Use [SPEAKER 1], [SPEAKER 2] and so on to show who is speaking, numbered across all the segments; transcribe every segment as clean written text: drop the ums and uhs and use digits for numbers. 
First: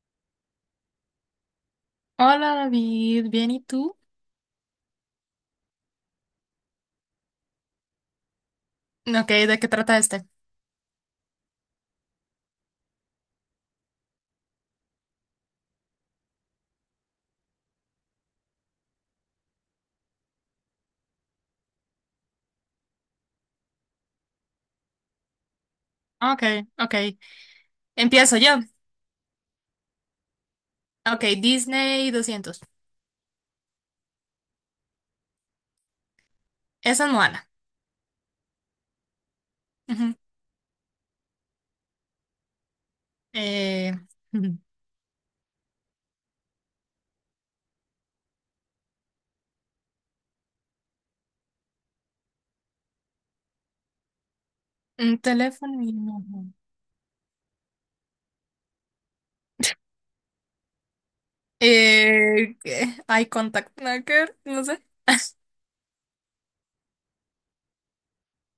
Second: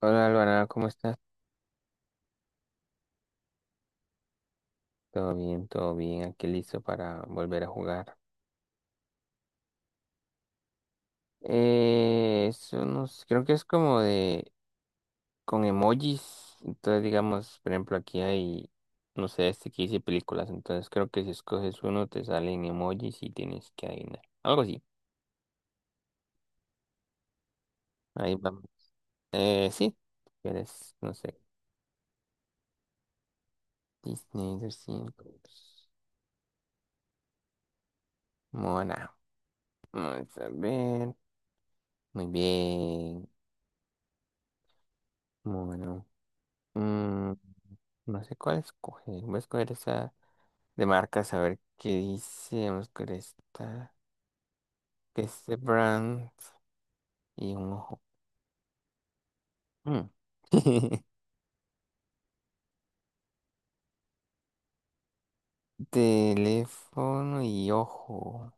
[SPEAKER 1] Hola Alvarado, ¿cómo estás?
[SPEAKER 2] Hola David, ¿bien y tú?
[SPEAKER 1] Todo bien, aquí listo para volver a jugar.
[SPEAKER 2] Ok, ¿de qué trata este?
[SPEAKER 1] Es unos, creo que es como de, con emojis, entonces digamos, por ejemplo, aquí hay, no sé, este que dice películas, entonces creo que si escoges uno te salen emojis y tienes que adivinar, algo así,
[SPEAKER 2] Ok, ok.
[SPEAKER 1] ahí
[SPEAKER 2] Empiezo yo.
[SPEAKER 1] vamos. Sí, quieres, no
[SPEAKER 2] Ok,
[SPEAKER 1] sé,
[SPEAKER 2] Disney 200.
[SPEAKER 1] Disney 200,
[SPEAKER 2] Esa es Moana.
[SPEAKER 1] Moana,
[SPEAKER 2] Ujú.
[SPEAKER 1] vamos a ver, muy bien,
[SPEAKER 2] Eh, ujú.
[SPEAKER 1] Moana. No sé cuál escoger. Voy a escoger esa de marcas, a ver qué dice. Vamos a escoger esta,
[SPEAKER 2] Un
[SPEAKER 1] que es de
[SPEAKER 2] teléfono y no.
[SPEAKER 1] brand y un ojo. Mm.
[SPEAKER 2] ¿Qué? Eye contact, nada que ver, no sé.
[SPEAKER 1] Teléfono y ojo.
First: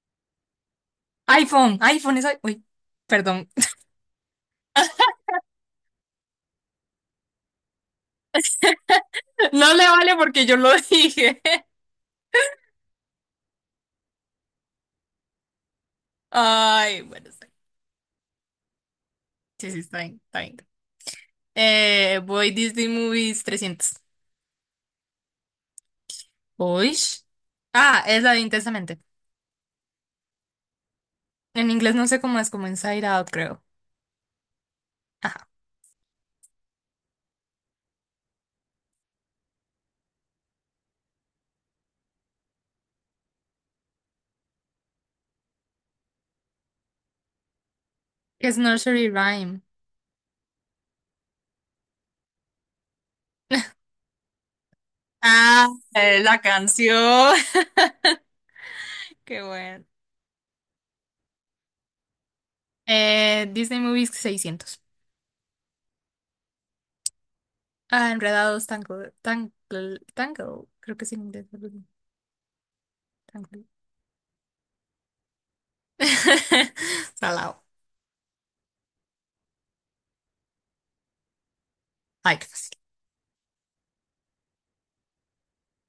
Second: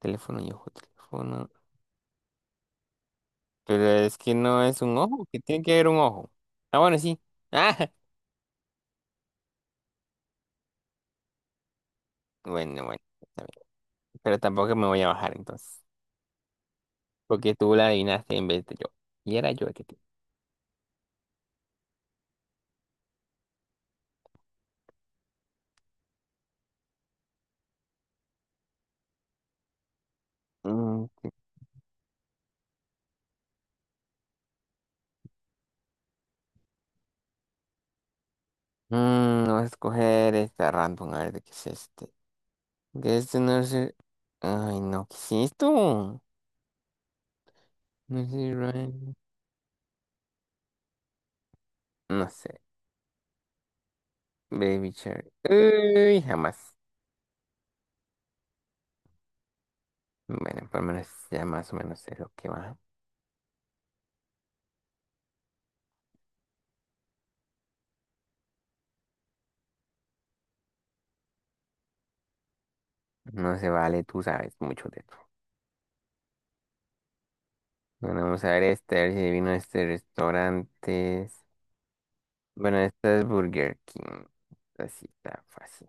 [SPEAKER 1] Teléfono y ojo, teléfono.
[SPEAKER 2] iPhone, iPhone es. Uy, perdón.
[SPEAKER 1] Pero es que no es un ojo, que tiene que haber un ojo. Ah, bueno, sí.
[SPEAKER 2] No le vale porque yo lo dije.
[SPEAKER 1] Ah, bueno, bueno, está bien. Pero tampoco me voy a bajar entonces.
[SPEAKER 2] Ay, bueno, está
[SPEAKER 1] Porque
[SPEAKER 2] bien.
[SPEAKER 1] tú la adivinaste en vez de yo. Y era yo
[SPEAKER 2] Sí,
[SPEAKER 1] el
[SPEAKER 2] sí,
[SPEAKER 1] que te.
[SPEAKER 2] está bien, está bien. Voy Disney Movies 300. Uy. Ah, es la de Intensamente.
[SPEAKER 1] Mm,
[SPEAKER 2] En inglés no sé cómo es, como Inside Out, creo. Ajá.
[SPEAKER 1] voy a escoger esta random, a ver de qué es este. Que este no sé. Ay, no, ¿qué es esto? No sé,
[SPEAKER 2] Es Nursery
[SPEAKER 1] Ryan.
[SPEAKER 2] Rhyme.
[SPEAKER 1] No sé. Baby Shark.
[SPEAKER 2] Ah,
[SPEAKER 1] Uy,
[SPEAKER 2] la
[SPEAKER 1] jamás.
[SPEAKER 2] canción. Qué bueno.
[SPEAKER 1] Bueno, por lo menos ya más o menos sé lo que va.
[SPEAKER 2] Disney Movies 600. Ah, Enredados, Tangle, Tangle, Tangle. Creo que es en inglés, algo así.
[SPEAKER 1] No
[SPEAKER 2] Tangle.
[SPEAKER 1] se vale, tú sabes mucho de esto.
[SPEAKER 2] Salado.
[SPEAKER 1] Bueno, vamos a ver este, a ver si adivino este restaurante.
[SPEAKER 2] Ay, qué
[SPEAKER 1] Bueno,
[SPEAKER 2] fácil.
[SPEAKER 1] esta es Burger King. Esta sí está fácil.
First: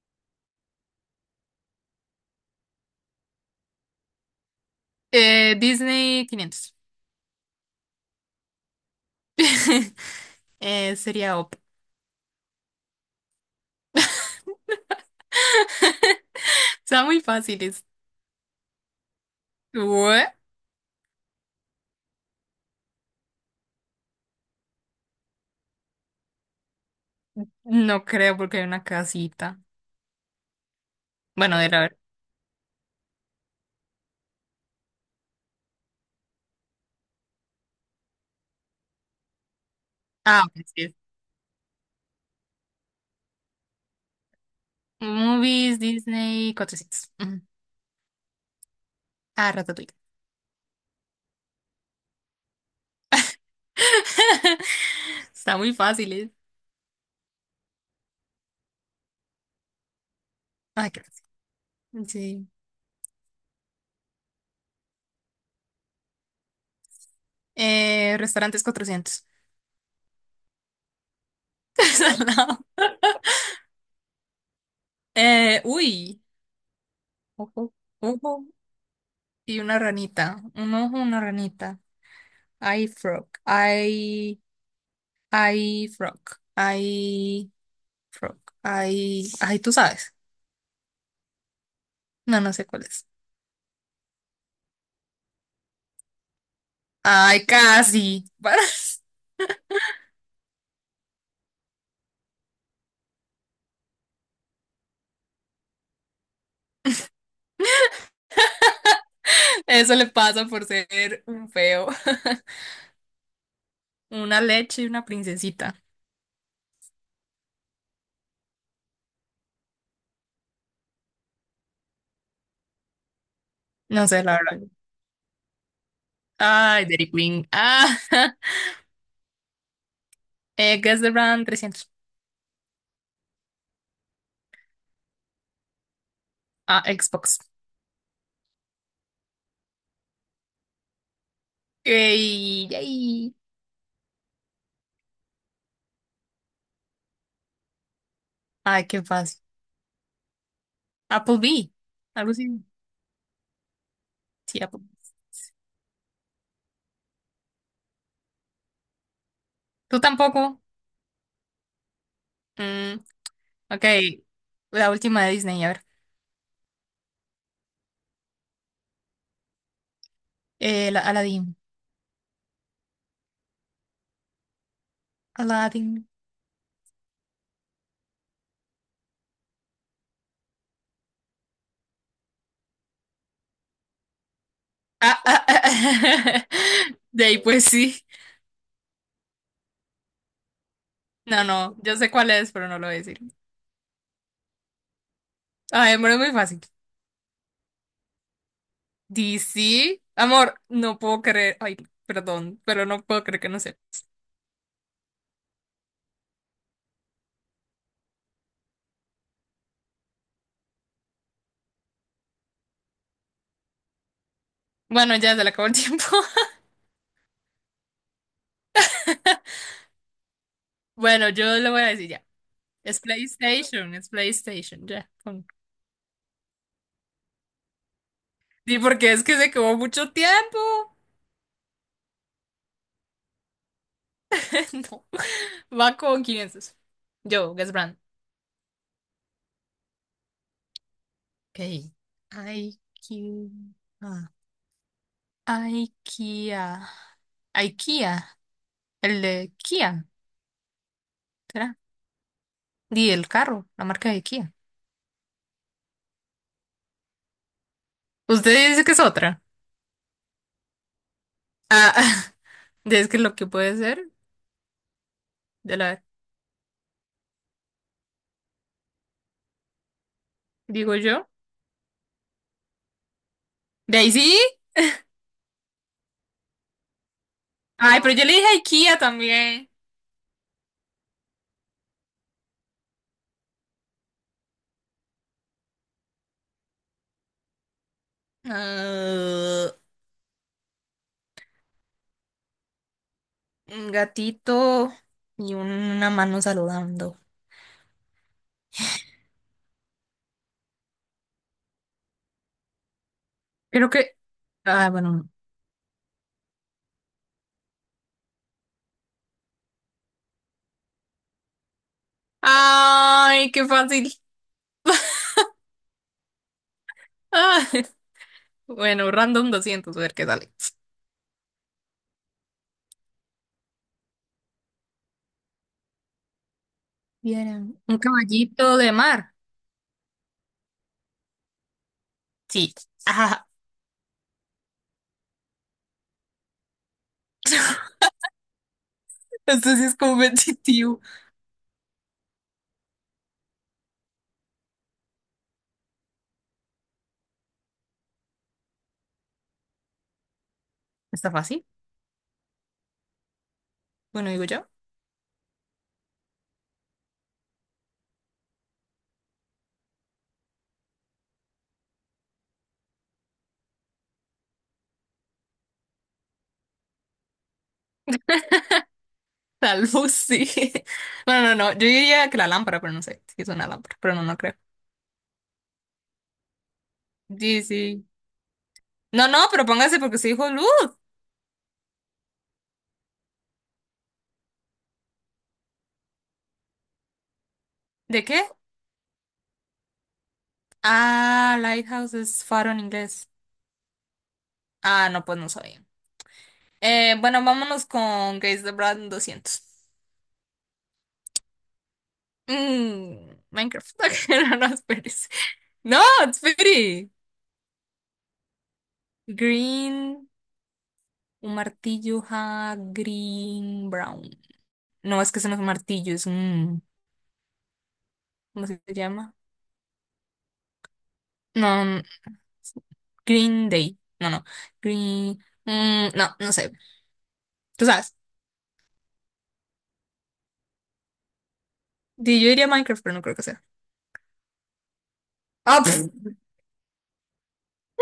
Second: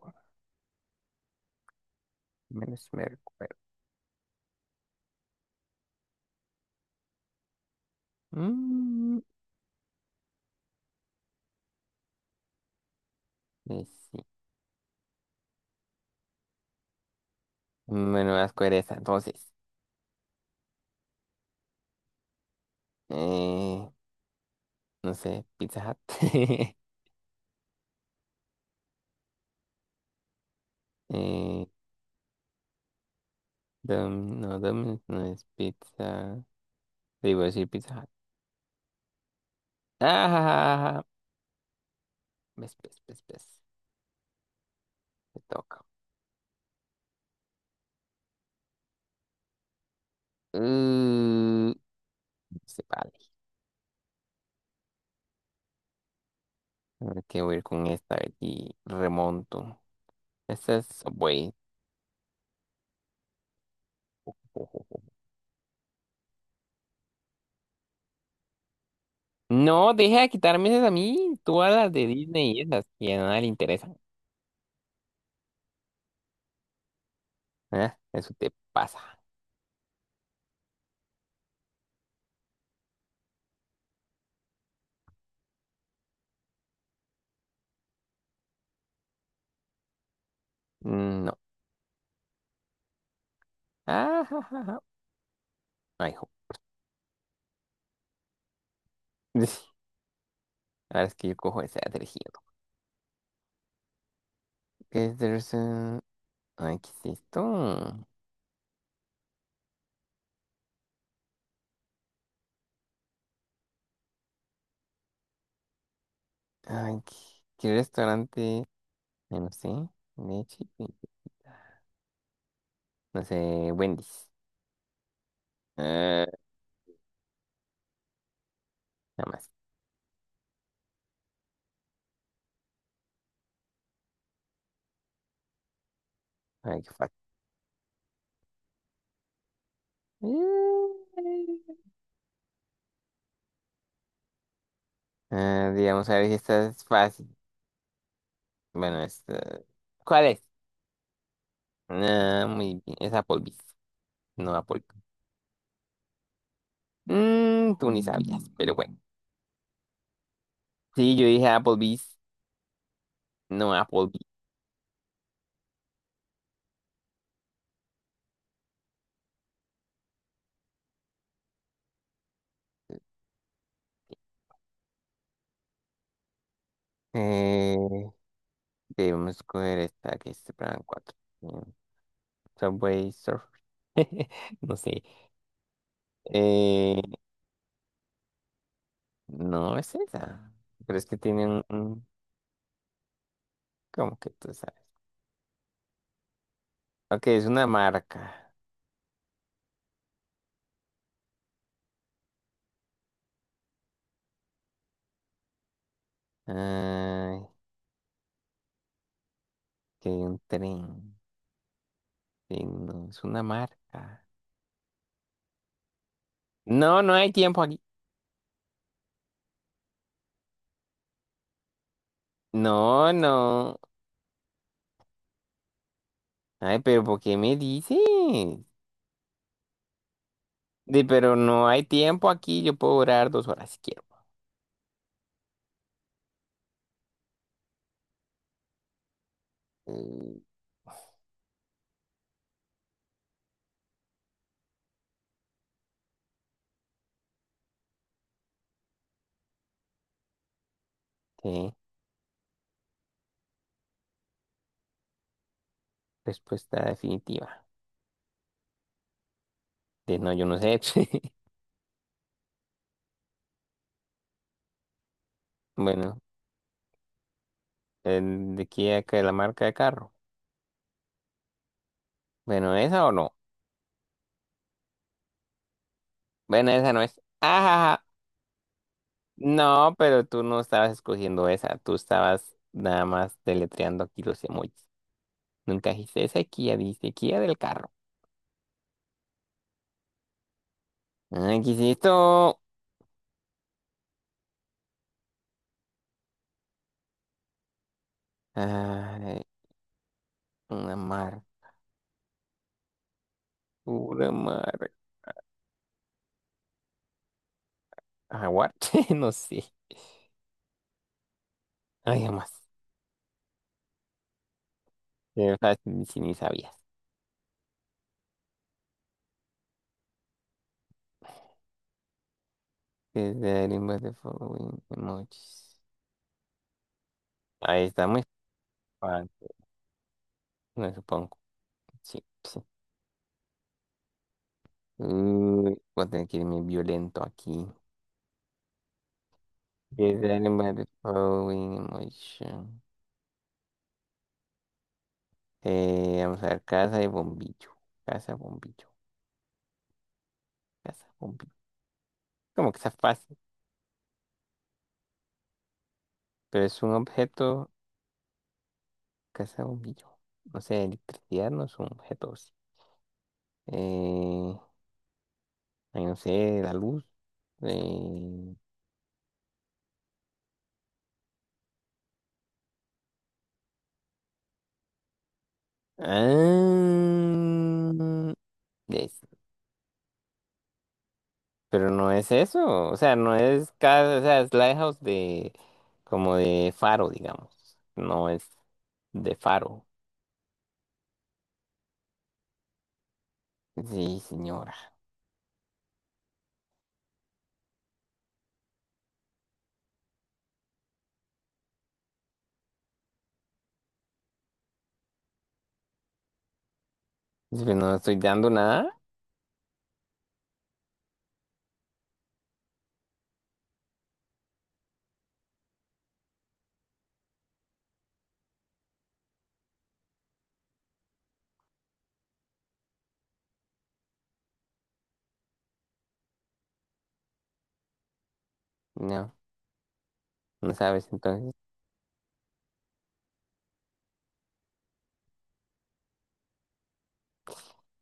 [SPEAKER 1] Menos me recuerdo.
[SPEAKER 2] Disney 500.
[SPEAKER 1] Mm,
[SPEAKER 2] Sería OP.
[SPEAKER 1] y sí.
[SPEAKER 2] Está muy fácil.
[SPEAKER 1] Bueno, vas a escoger esta, entonces.
[SPEAKER 2] ¿What?
[SPEAKER 1] Eh, no sé, Pizza Hut.
[SPEAKER 2] No creo porque hay una casita. Bueno,
[SPEAKER 1] Eh,
[SPEAKER 2] de la ver.
[SPEAKER 1] No, Domino's no es pizza. Digo, decir pizza. Hut.
[SPEAKER 2] Ah, ok, sí.
[SPEAKER 1] Ah, ves, ves, ves, ves. Me
[SPEAKER 2] Movies,
[SPEAKER 1] toca.
[SPEAKER 2] Disney, cotecitos. Ujú. Ah, Ratatouille.
[SPEAKER 1] Uh, se vale.
[SPEAKER 2] Está muy fácil, ¿eh?
[SPEAKER 1] A ver qué voy a ir con esta. A ver si remonto. Esta es
[SPEAKER 2] Ay, qué
[SPEAKER 1] Subway.
[SPEAKER 2] fácil. Sí.
[SPEAKER 1] Ojo.
[SPEAKER 2] Restaurantes 400.
[SPEAKER 1] No, deja de quitarme esas a mí. Tú a las de
[SPEAKER 2] Al
[SPEAKER 1] Disney
[SPEAKER 2] lado.
[SPEAKER 1] y esas que a nadie le interesan.
[SPEAKER 2] Uy. Ojo.
[SPEAKER 1] Ah, eso
[SPEAKER 2] Ojo.
[SPEAKER 1] te pasa.
[SPEAKER 2] Y una ranita. Un ojo, una ranita. Hay frog. Hay. Hay frog. Hay frog. Hay. Ay, tú sabes.
[SPEAKER 1] Mm, no.
[SPEAKER 2] No, no sé cuál es.
[SPEAKER 1] Ah, ja, ja, ja. Ay, jo.
[SPEAKER 2] Ay, casi.
[SPEAKER 1] Ahora es que yo cojo esa de tejido. ¿Qué es eso? Ay, ¿qué es esto?
[SPEAKER 2] Eso le pasa por ser un feo. Una leche y una princesita.
[SPEAKER 1] Ay, ¿qué restaurante? Ay, no sé. de Chipi- No sé,
[SPEAKER 2] No sé,
[SPEAKER 1] Wendy's.
[SPEAKER 2] la verdad.
[SPEAKER 1] Ah,
[SPEAKER 2] Ay, Dairy Queen. Ah,
[SPEAKER 1] nada más.
[SPEAKER 2] Guess the Brand 300.
[SPEAKER 1] Ay,
[SPEAKER 2] Ah,
[SPEAKER 1] qué fácil.
[SPEAKER 2] Xbox. Ey, yay.
[SPEAKER 1] Ah, digamos, a ver si esta es fácil.
[SPEAKER 2] Ay,
[SPEAKER 1] Bueno,
[SPEAKER 2] qué
[SPEAKER 1] esta...
[SPEAKER 2] fácil.
[SPEAKER 1] ¿Cuál es?
[SPEAKER 2] Applebee. Algo
[SPEAKER 1] Ah,
[SPEAKER 2] así.
[SPEAKER 1] muy bien. Es Applebee's. No
[SPEAKER 2] Sí, Applebee.
[SPEAKER 1] Applebee's. Mm, tú ni sabías, pero bueno.
[SPEAKER 2] ¿Tú tampoco?
[SPEAKER 1] Sí, yo dije Applebee's,
[SPEAKER 2] Mm,
[SPEAKER 1] no
[SPEAKER 2] ok.
[SPEAKER 1] Applebee's.
[SPEAKER 2] La última de Disney, a ver. La Aladdin. Aladdin.
[SPEAKER 1] Eh, debemos coger esta que es Plan 4 eh, Subway Surfer. No sé.
[SPEAKER 2] Ah, ah, ah.
[SPEAKER 1] Eh,
[SPEAKER 2] De ahí, pues sí.
[SPEAKER 1] No es esa. Pero es que
[SPEAKER 2] No,
[SPEAKER 1] tiene
[SPEAKER 2] no. Yo sé cuál es, pero no lo voy a decir.
[SPEAKER 1] ¿Cómo que tú sabes?
[SPEAKER 2] Ay, pero es muy fácil.
[SPEAKER 1] Ok, es una marca.
[SPEAKER 2] DC. Amor, no puedo creer. Ay, perdón, pero no puedo creer que no sé.
[SPEAKER 1] Ay, que hay un tren. Sí, no, es una marca.
[SPEAKER 2] Bueno, ya se le acabó el tiempo.
[SPEAKER 1] No, no hay tiempo aquí.
[SPEAKER 2] Bueno, yo le voy a decir ya.
[SPEAKER 1] No, no.
[SPEAKER 2] Es PlayStation, ya, pon.
[SPEAKER 1] Ay, pero ¿por qué me dices?
[SPEAKER 2] Sí, porque es que se quedó mucho tiempo.
[SPEAKER 1] Di, pero no hay tiempo aquí. Yo puedo durar dos horas si quiero.
[SPEAKER 2] No. Va con quién es eso. Yo, Guess Brand.
[SPEAKER 1] Mm,
[SPEAKER 2] Ok. IQ. Ah, IKEA. IKEA. El de Kia.
[SPEAKER 1] ¿qué?
[SPEAKER 2] ¿Será? Y el carro, la marca de Kia.
[SPEAKER 1] Respuesta definitiva.
[SPEAKER 2] Usted dice que es otra.
[SPEAKER 1] De no, yo no sé.
[SPEAKER 2] Ah, es que lo que puede ser, de la,
[SPEAKER 1] Bueno, el de aquí acá, la marca de carro.
[SPEAKER 2] digo yo.
[SPEAKER 1] Bueno, ¿esa o no?
[SPEAKER 2] Daisy.
[SPEAKER 1] Bueno, esa no es.
[SPEAKER 2] Ay,
[SPEAKER 1] Ajá.
[SPEAKER 2] pero yo le dije IKEA también.
[SPEAKER 1] No, pero tú no estabas escogiendo esa, tú estabas nada más deletreando aquí los emojis. Nunca dijiste esa Kia, dijiste Kia del carro.
[SPEAKER 2] Ah,
[SPEAKER 1] Ay, ¿qué es esto?
[SPEAKER 2] un gatito y una mano saludando.
[SPEAKER 1] Ay, una mar,
[SPEAKER 2] Creo que.
[SPEAKER 1] una mar.
[SPEAKER 2] Ah, bueno, no.
[SPEAKER 1] Jaguar, no sé. Ay, más.
[SPEAKER 2] Ay, qué fácil.
[SPEAKER 1] Qué fácil, si ni sabías.
[SPEAKER 2] Ah, bueno, random 200, a ver qué sale.
[SPEAKER 1] Is there any way to following emojis?
[SPEAKER 2] Vieran.
[SPEAKER 1] Ahí
[SPEAKER 2] Un
[SPEAKER 1] está muy
[SPEAKER 2] caballito de
[SPEAKER 1] fácil,
[SPEAKER 2] mar.
[SPEAKER 1] me supongo. Sí, sí.
[SPEAKER 2] Sí. Ajá.
[SPEAKER 1] Uy, voy a tener que irme violento aquí.
[SPEAKER 2] Esto sí es
[SPEAKER 1] Is there any way to
[SPEAKER 2] competitivo.
[SPEAKER 1] following emojis? Vamos a ver, casa de bombillo. Casa, bombillo. Casa,
[SPEAKER 2] ¿Está
[SPEAKER 1] bombillo.
[SPEAKER 2] fácil?
[SPEAKER 1] Como que está fácil,
[SPEAKER 2] Bueno, digo yo.
[SPEAKER 1] pero es un objeto. Casa, bombillo. No sé, electricidad no es un objeto. ¿O sí. Eh, ay, no sé, la luz. eh,
[SPEAKER 2] Tal vez sí. No, no, no. Yo diría que la lámpara, pero no sé si es una lámpara, pero no, no creo. Sí, sí.
[SPEAKER 1] ah, es-
[SPEAKER 2] No, no, pero póngase porque se dijo luz.
[SPEAKER 1] pero no es eso. O sea, no es casa. O sea, es lighthouse de. Como de faro, digamos.
[SPEAKER 2] ¿De
[SPEAKER 1] No
[SPEAKER 2] qué?
[SPEAKER 1] es de faro.
[SPEAKER 2] Ah, lighthouse es faro en inglés.
[SPEAKER 1] Sí, señora.
[SPEAKER 2] Ah, no, pues no sabía. Bueno, vámonos con Gaze the Brand 200. Mm, Minecraft. No, no, espérese. No, espere.
[SPEAKER 1] Si no estoy dando nada.
[SPEAKER 2] Green, un martillo, ja, green, brown. No, es que eso no es un martillo, es un... ¿Cómo se llama? No. Green Day. No, no. Green. Mm, no, no sé. Tú sabes.
[SPEAKER 1] no No sabes, entonces,
[SPEAKER 2] Yo diría Minecraft, pero no creo que sea. ¡Ah! ¡Pf!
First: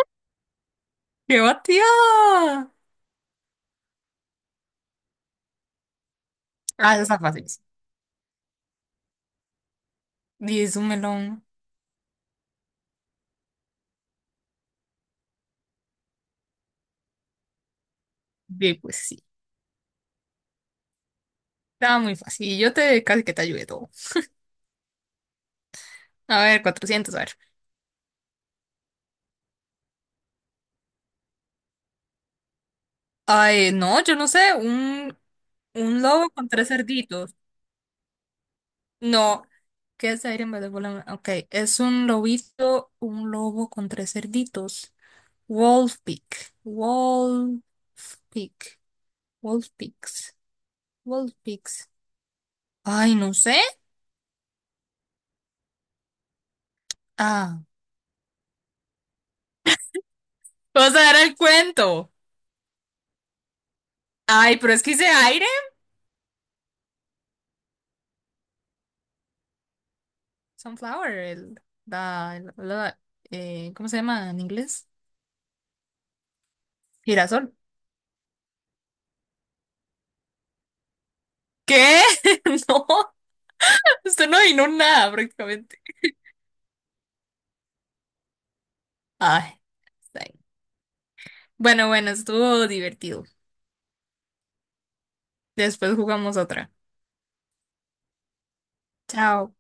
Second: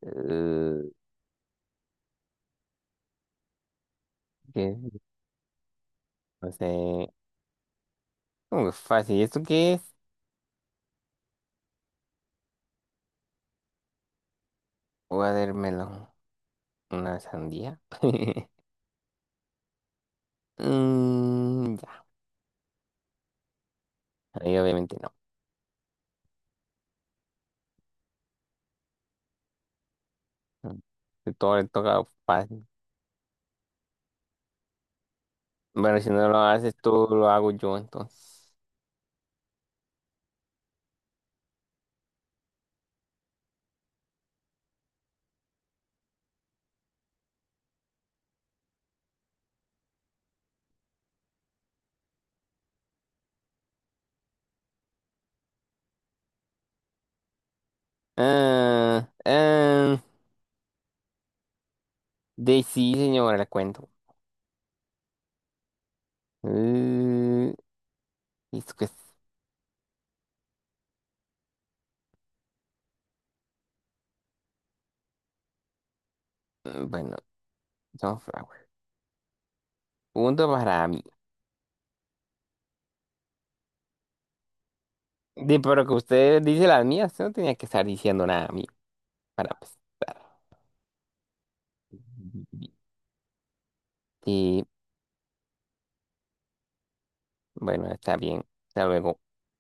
[SPEAKER 1] eh,
[SPEAKER 2] ¡Qué batida!
[SPEAKER 1] ¿qué? No sé.
[SPEAKER 2] Ah, eso está fácil.
[SPEAKER 1] Fácil. ¿Esto qué es?
[SPEAKER 2] Di, es un melón.
[SPEAKER 1] Voy a ver ¿una sandía?
[SPEAKER 2] Di, pues sí.
[SPEAKER 1] Mm,
[SPEAKER 2] Estaba
[SPEAKER 1] ya.
[SPEAKER 2] muy fácil. Y yo te casi que te ayudé todo.
[SPEAKER 1] Ahí obviamente no.
[SPEAKER 2] A ver, 400, a ver.
[SPEAKER 1] Mm. De todo le toca fácil.
[SPEAKER 2] Ay, no, yo no sé. Un,
[SPEAKER 1] Bueno,
[SPEAKER 2] un
[SPEAKER 1] si no
[SPEAKER 2] lobo
[SPEAKER 1] lo
[SPEAKER 2] con tres
[SPEAKER 1] haces tú, lo
[SPEAKER 2] cerditos.
[SPEAKER 1] hago yo entonces.
[SPEAKER 2] No. ¿Qué es Iron Man? Ok, es un lobito, un lobo con tres cerditos. Wolfpick. Wolfpick. Wolfpix. Wolfpix. Ay, no sé. Ah.
[SPEAKER 1] Ah, ah,
[SPEAKER 2] Vamos a dar el cuento.
[SPEAKER 1] de sí, señora, le cuento.
[SPEAKER 2] Ay, pero es que hice aire.
[SPEAKER 1] Eh, ¿Esto qué es?
[SPEAKER 2] Sunflower. El, la- la- ¿cómo se llama en inglés?
[SPEAKER 1] Mm, bueno,
[SPEAKER 2] Girasol.
[SPEAKER 1] sunflower. Punto para mí.
[SPEAKER 2] ¿Qué? No, usted no adivinó nada
[SPEAKER 1] Sí,
[SPEAKER 2] prácticamente.
[SPEAKER 1] pero que usted dice las mías, no tenía que estar diciendo nada a mí para
[SPEAKER 2] Ay, está
[SPEAKER 1] empezar.
[SPEAKER 2] bien. Bueno, bueno, estuvo divertido.
[SPEAKER 1] Y
[SPEAKER 2] Después jugamos otra.
[SPEAKER 1] bueno, está bien. Hasta luego.
[SPEAKER 2] Chao.